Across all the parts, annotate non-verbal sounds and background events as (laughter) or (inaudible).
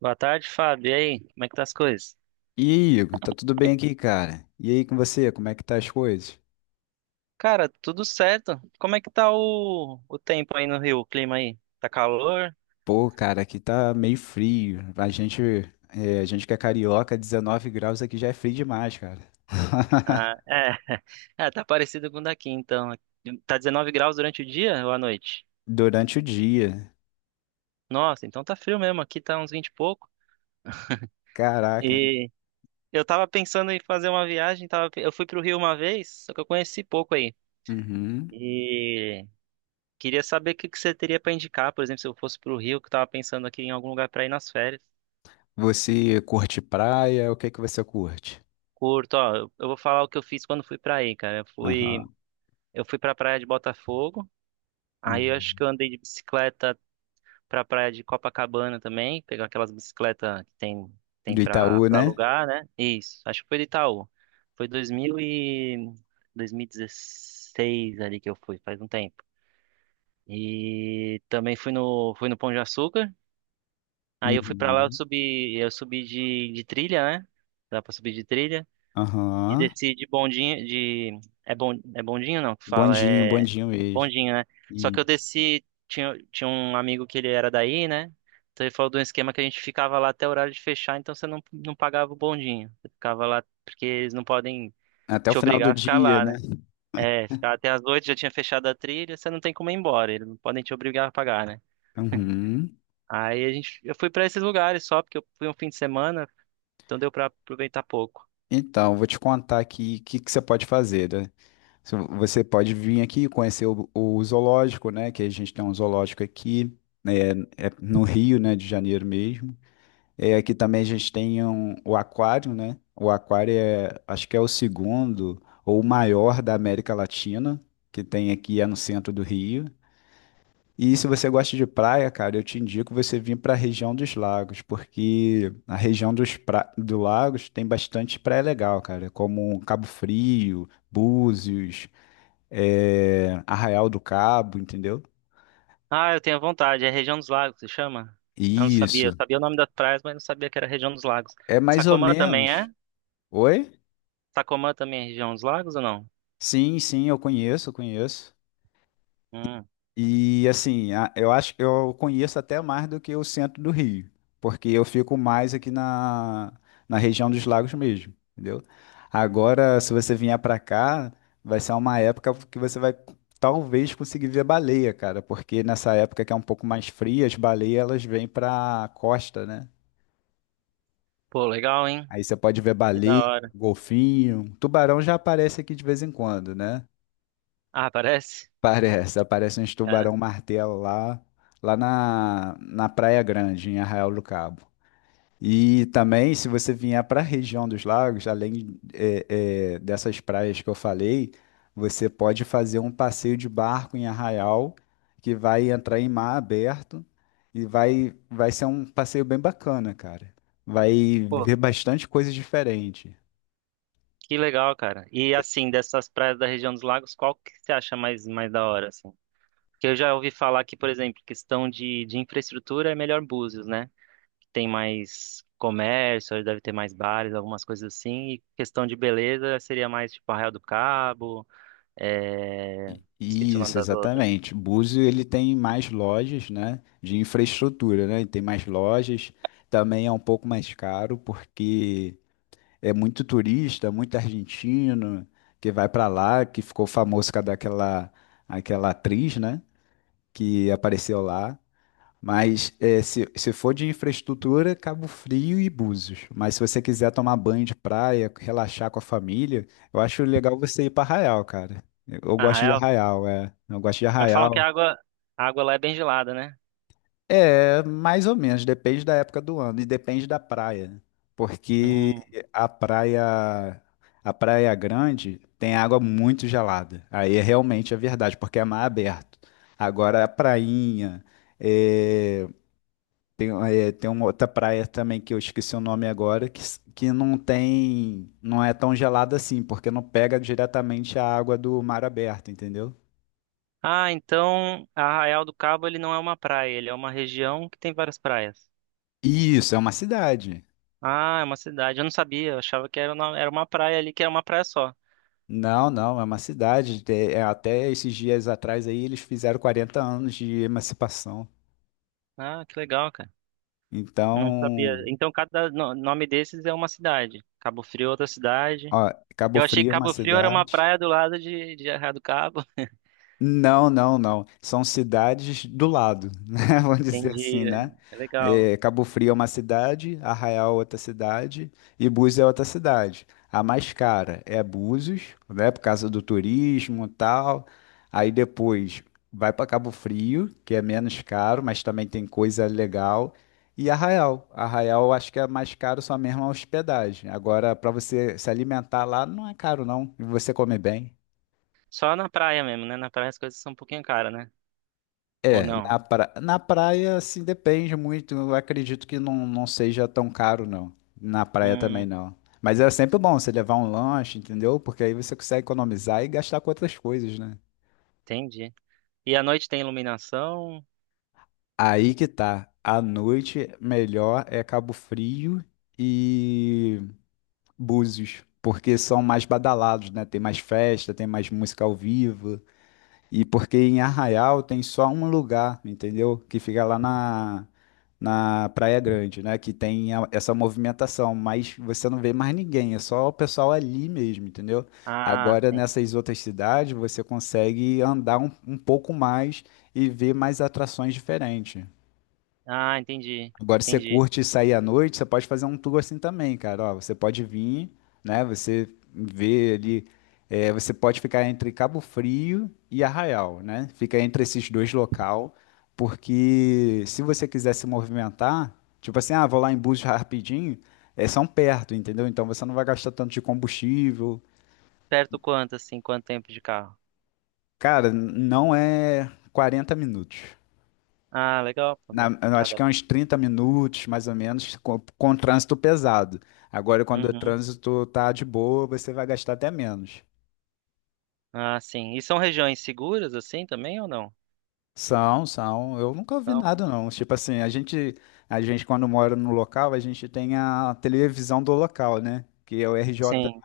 Boa tarde, Fábio. E aí, como é que tá as coisas? E aí, Igor, tá tudo bem aqui, cara? E aí com você, como é que tá as coisas? Cara, tudo certo. Como é que tá o tempo aí no Rio, o clima aí? Tá calor? Pô, cara, aqui tá meio frio. A gente, a gente que é carioca, 19 graus aqui já é frio demais, cara. Ah, é. (laughs) (laughs) É, tá parecido com o daqui, então. Tá 19 graus durante o dia ou à noite? Durante o dia. Nossa, então tá frio mesmo. Aqui tá uns 20 e pouco. Caraca, hein? E eu tava pensando em fazer uma viagem, tava, eu fui pro Rio uma vez, só que eu conheci pouco aí. Uhum. E queria saber o que que você teria pra indicar, por exemplo, se eu fosse pro Rio, que eu tava pensando aqui em algum lugar pra ir nas férias. Você curte praia? O que que você curte? Curto, ó, eu vou falar o que eu fiz quando fui pra aí, cara. Aham. Eu fui pra praia de Botafogo, aí eu acho Uhum. que eu andei de bicicleta pra praia de Copacabana também, pegar aquelas bicicletas que tem, tem Do Itaú, pra né? alugar, né? Isso, acho que foi de Itaú. Foi 2000 e 2016 ali que eu fui, faz um tempo. E também fui no Pão de Açúcar, aí eu fui pra lá, Uhum. Eu subi de trilha, né? Dá pra subir de trilha. E Aham. desci de bondinho, de... é bondinho não que fala, Bondinho, é bondinho mesmo. bondinho, né? Só que eu Isso. desci, tinha um amigo que ele era daí, né? Então ele falou de um esquema que a gente ficava lá até o horário de fechar, então você não, não pagava o bondinho. Você ficava lá porque eles não podem Até o te final do obrigar a ficar dia, lá, né? né? É, ficar até as oito, já tinha fechado a trilha, você não tem como ir embora, eles não podem te obrigar a pagar, né? Uhum. Eu fui pra esses lugares só porque eu fui um fim de semana, então deu pra aproveitar pouco. Então, vou te contar aqui o que, que você pode fazer, né? Se vo- Você pode vir aqui conhecer o zoológico, né? Que a gente tem um zoológico aqui, né? É é no Rio, né? De Janeiro mesmo. É, aqui também a gente tem o aquário, né? O aquário é, acho que é o segundo ou o maior da América Latina, que tem aqui é no centro do Rio. E se você gosta de praia, cara, eu te indico você vir para a região dos lagos, porque a região do lagos tem bastante praia legal, cara, como Cabo Frio, Búzios, Arraial do Cabo, entendeu? Ah, eu tenho vontade. É região dos lagos, se chama? Eu não sabia. Eu Isso. sabia o nome das praias, mas não sabia que era região dos lagos. É mais ou Sacomã também é? menos. Oi? Sacomã também é região dos lagos ou não? Sim, sim, eu conheço, eu conheço. Hum. E assim, eu acho que eu conheço até mais do que o centro do Rio, porque eu fico mais aqui na região dos lagos mesmo, entendeu? Agora, se você vier pra cá, vai ser uma época que você vai talvez conseguir ver baleia, cara, porque nessa época que é um pouco mais fria, as baleias elas vêm pra costa, né? Pô, legal, hein? Aí você pode ver Que da baleia, hora. golfinho, tubarão já aparece aqui de vez em quando, né? Ah, parece? Parece, aparece uns Cara. tubarão-martelo lá, na Praia Grande, em Arraial do Cabo. E também, se você vier para a região dos lagos, além dessas praias que eu falei, você pode fazer um passeio de barco em Arraial, que vai entrar em mar aberto e vai ser um passeio bem bacana, cara. Vai Pô, ver bastante coisa diferente. que legal, cara. E assim, dessas praias da região dos lagos, qual que você acha mais da hora, assim? Porque eu já ouvi falar que, por exemplo, questão de infraestrutura é melhor Búzios, né? Que tem mais comércio, deve ter mais bares, algumas coisas assim. E questão de beleza seria mais tipo Arraial do Cabo. É... Esqueci o nome Isso, das outras. exatamente. Búzio ele tem mais lojas, né, de infraestrutura, né? Ele tem mais lojas. Também é um pouco mais caro porque é muito turista, muito argentino que vai para lá, que ficou famoso por causa daquela aquela atriz, né, que apareceu lá. Mas é, se for de infraestrutura, Cabo Frio e Búzios. Mas se você quiser tomar banho de praia, relaxar com a família, eu acho legal você ir para Arraial, cara. Eu Ah, gosto de Arraial? Arraial, é. Eu gosto de Mas falam que a Arraial. água, a água lá é bem gelada, né? É, mais ou menos, depende da época do ano e depende da praia, né? Porque Hum. a praia, a Praia Grande tem água muito gelada. Aí é realmente a verdade, porque é mar aberto. Agora a prainha. é, Tem, tem uma outra praia também que eu esqueci o nome agora, que não tem, não é tão gelada assim, porque não pega diretamente a água do mar aberto, entendeu? Ah, então Arraial do Cabo ele não é uma praia, ele é uma região que tem várias praias. Isso, é uma cidade. Ah, é uma cidade. Eu não sabia, eu achava que era uma praia ali, que era uma praia só. Não, não, é uma cidade. Até esses dias atrás aí eles fizeram 40 anos de emancipação. Ah, que legal, cara. Não Então, sabia. Então cada no- nome desses é uma cidade. Cabo Frio é outra cidade. ó, Cabo Eu achei que Frio é uma Cabo Frio era uma cidade. praia do lado de Arraial do Cabo. Não, não, não. São cidades do lado, (laughs) né? Vamos (laughs) dizer assim, Entendi, né? né? É legal. É, Cabo Frio é uma cidade, Arraial é outra cidade e Búzios é outra cidade. A mais cara é Búzios, né? Por causa do turismo e tal. Aí depois vai para Cabo Frio, que é menos caro, mas também tem coisa legal. E Arraial. Arraial eu acho que é mais caro só mesmo a hospedagem. Agora, para você se alimentar lá, não é caro, não. E você come bem. Só na praia mesmo, né? Na praia as coisas são um pouquinho caras, né? Ou É, não? Na praia, assim, depende muito. Eu acredito que não seja tão caro, não. Na praia também Hum, não. Mas é sempre bom você levar um lanche, entendeu? Porque aí você consegue economizar e gastar com outras coisas, né? entendi. E à noite tem iluminação? Aí que tá. À noite, melhor é Cabo Frio e Búzios. Porque são mais badalados, né? Tem mais festa, tem mais música ao vivo. E porque em Arraial tem só um lugar, entendeu? Que fica lá na Praia Grande, né? Que tem essa movimentação, mas você não vê mais ninguém, é só o pessoal ali mesmo, entendeu? Ah, Agora sim. nessas outras cidades você consegue andar um pouco mais e ver mais atrações diferentes. Ah, entendi. Agora, se você Entendi. curte sair à noite, você pode fazer um tour assim também, cara. Ó, você pode vir, né? Você vê ali. Você pode ficar entre Cabo Frio e Arraial, né? Fica entre esses dois local, porque se você quiser se movimentar, tipo assim, ah, vou lá em Búzios rapidinho, é, são perto, entendeu? Então você não vai gastar tanto de combustível. Perto quanto, assim, quanto tempo de carro? Cara, não é 40 minutos. Ah, legal. Não dá- Eu acho Nada. que é uns 30 minutos, mais ou menos, com trânsito pesado. Agora, quando o Uhum. trânsito tá de boa, você vai gastar até menos. Ah, sim. E são regiões seguras, assim, também ou não? São, são. Eu nunca ouvi Então, nada, não. Tipo assim, a gente quando mora no local, a gente tem a televisão do local, né? Que é o RJ, sim,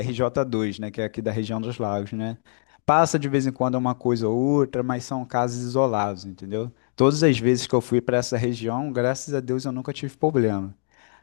rj dois, né? Que é aqui da região dos lagos, né? Passa de vez em quando uma coisa ou outra, mas são casos isolados, entendeu? Todas as vezes que eu fui para essa região, graças a Deus eu nunca tive problema.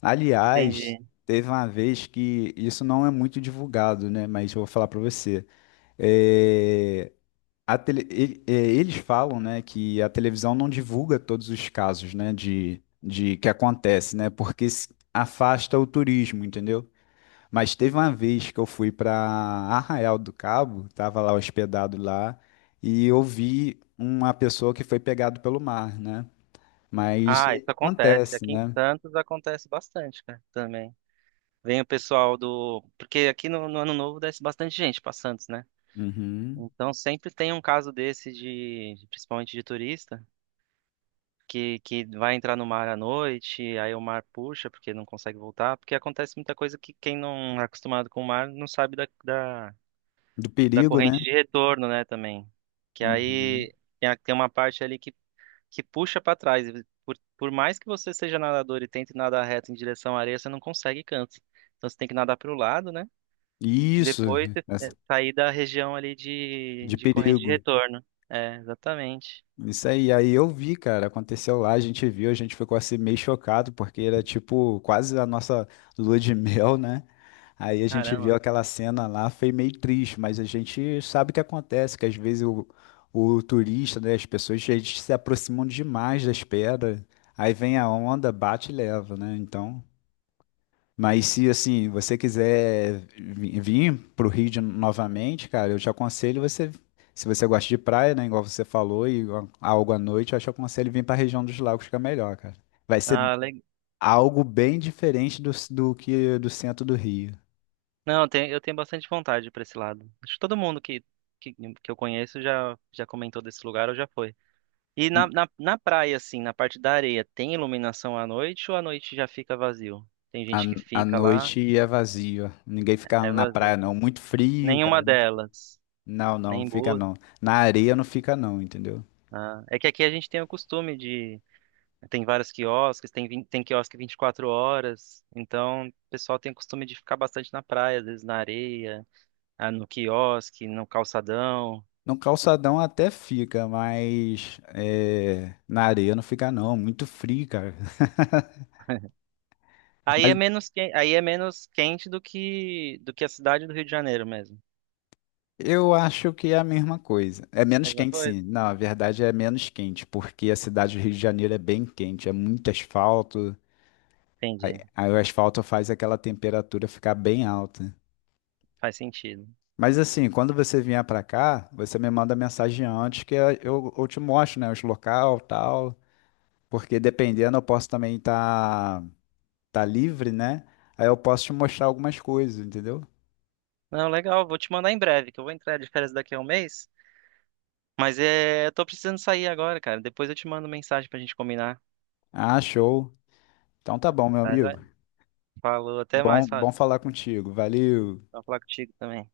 Aliás, entendi. teve uma vez que isso não é muito divulgado, né? Mas eu vou falar para você. É, a tele- ele- é, eles falam, né, que a televisão não divulga todos os casos, né, de que acontece, né? Porque se- afasta o turismo, entendeu? Mas teve uma vez que eu fui para Arraial do Cabo, tava lá hospedado lá, e eu vi uma pessoa que foi pegado pelo mar, né? Mas isso Ah, isso aí acontece. acontece, Aqui em né? Santos acontece bastante, cara, também. Vem o pessoal do. Porque aqui no Ano Novo desce bastante gente pra Santos, né? Uhum. Então sempre tem um caso desse principalmente de turista. Que vai entrar no mar à noite, aí o mar puxa porque não consegue voltar, porque acontece muita coisa que quem não é acostumado com o mar não sabe Do da perigo, né? corrente de retorno, né, também. Que Uhum. aí tem a- tem uma parte ali que puxa para trás. E por mais que você seja nadador e tente nadar reto em direção à areia, você não consegue canto. Então você tem que nadar para o lado, né? E Isso, depois você- é, essa- sair da região ali de de corrente de perigo. retorno. É, exatamente. Isso aí, aí eu vi, cara, aconteceu lá, a gente viu, a gente ficou assim meio chocado, porque era tipo quase a nossa lua de (laughs) mel, né? Aí a gente viu Caramba. aquela cena lá, foi meio triste, mas a gente sabe o que acontece, que às vezes o turista, né, as pessoas, eles se aproximam demais das pedras, aí vem a onda, bate e leva, né? Então. Mas se assim, você quiser vir pro novamente, cara, eu te aconselho você, se você gosta de praia, né, igual você falou, e algo à noite, eu te aconselho vir para a região dos lagos que é melhor, cara. Vai ser Ah, algo bem diferente do, do que do centro do Rio. não, eu tenho bastante vontade pra esse lado. Acho que todo mundo que eu conheço já, já comentou desse lugar ou já foi. E na praia, assim, na parte da areia, tem iluminação à noite ou à noite já fica vazio? Tem A, gente que a fica lá, noite é vazio, ninguém fica é na praia vazio. não, muito frio, Nenhuma cara. delas, Não, não, não nem fica boas. não. Na areia não fica não, entendeu? Ah, é que aqui a gente tem o costume de. Tem vários quiosques, tem quiosque 24 horas, então o pessoal tem o costume de ficar bastante na praia, às vezes na areia, ah, no quiosque, no calçadão. No calçadão até fica, mas é, na areia não fica não, muito frio, cara. (laughs) Aí Mas é menos que... aí é menos quente do que a cidade do Rio de Janeiro mesmo. eu acho que é a mesma coisa. É menos Mesma quente, coisa? sim. Não, a verdade é menos quente, porque a cidade do Rio de Janeiro é bem quente, é muito asfalto. Entendi. Aí o asfalto faz aquela temperatura ficar bem alta. Faz sentido. Mas assim, quando você vier pra cá, você me manda mensagem antes que eu te mostro, né, os local, tal, porque dependendo eu posso também estar tá livre, né? Aí eu posso te mostrar algumas coisas, entendeu? Não, legal, vou te mandar em breve, que eu vou entrar de férias daqui a um mês, mas é, eu tô precisando sair agora, cara. Depois eu te mando mensagem pra gente combinar, Ah, show. Então tá bom, meu tá? amigo. Joia? Falou, até Bom, mais, bom Fábio. falar contigo. Valeu. Vou falar contigo também.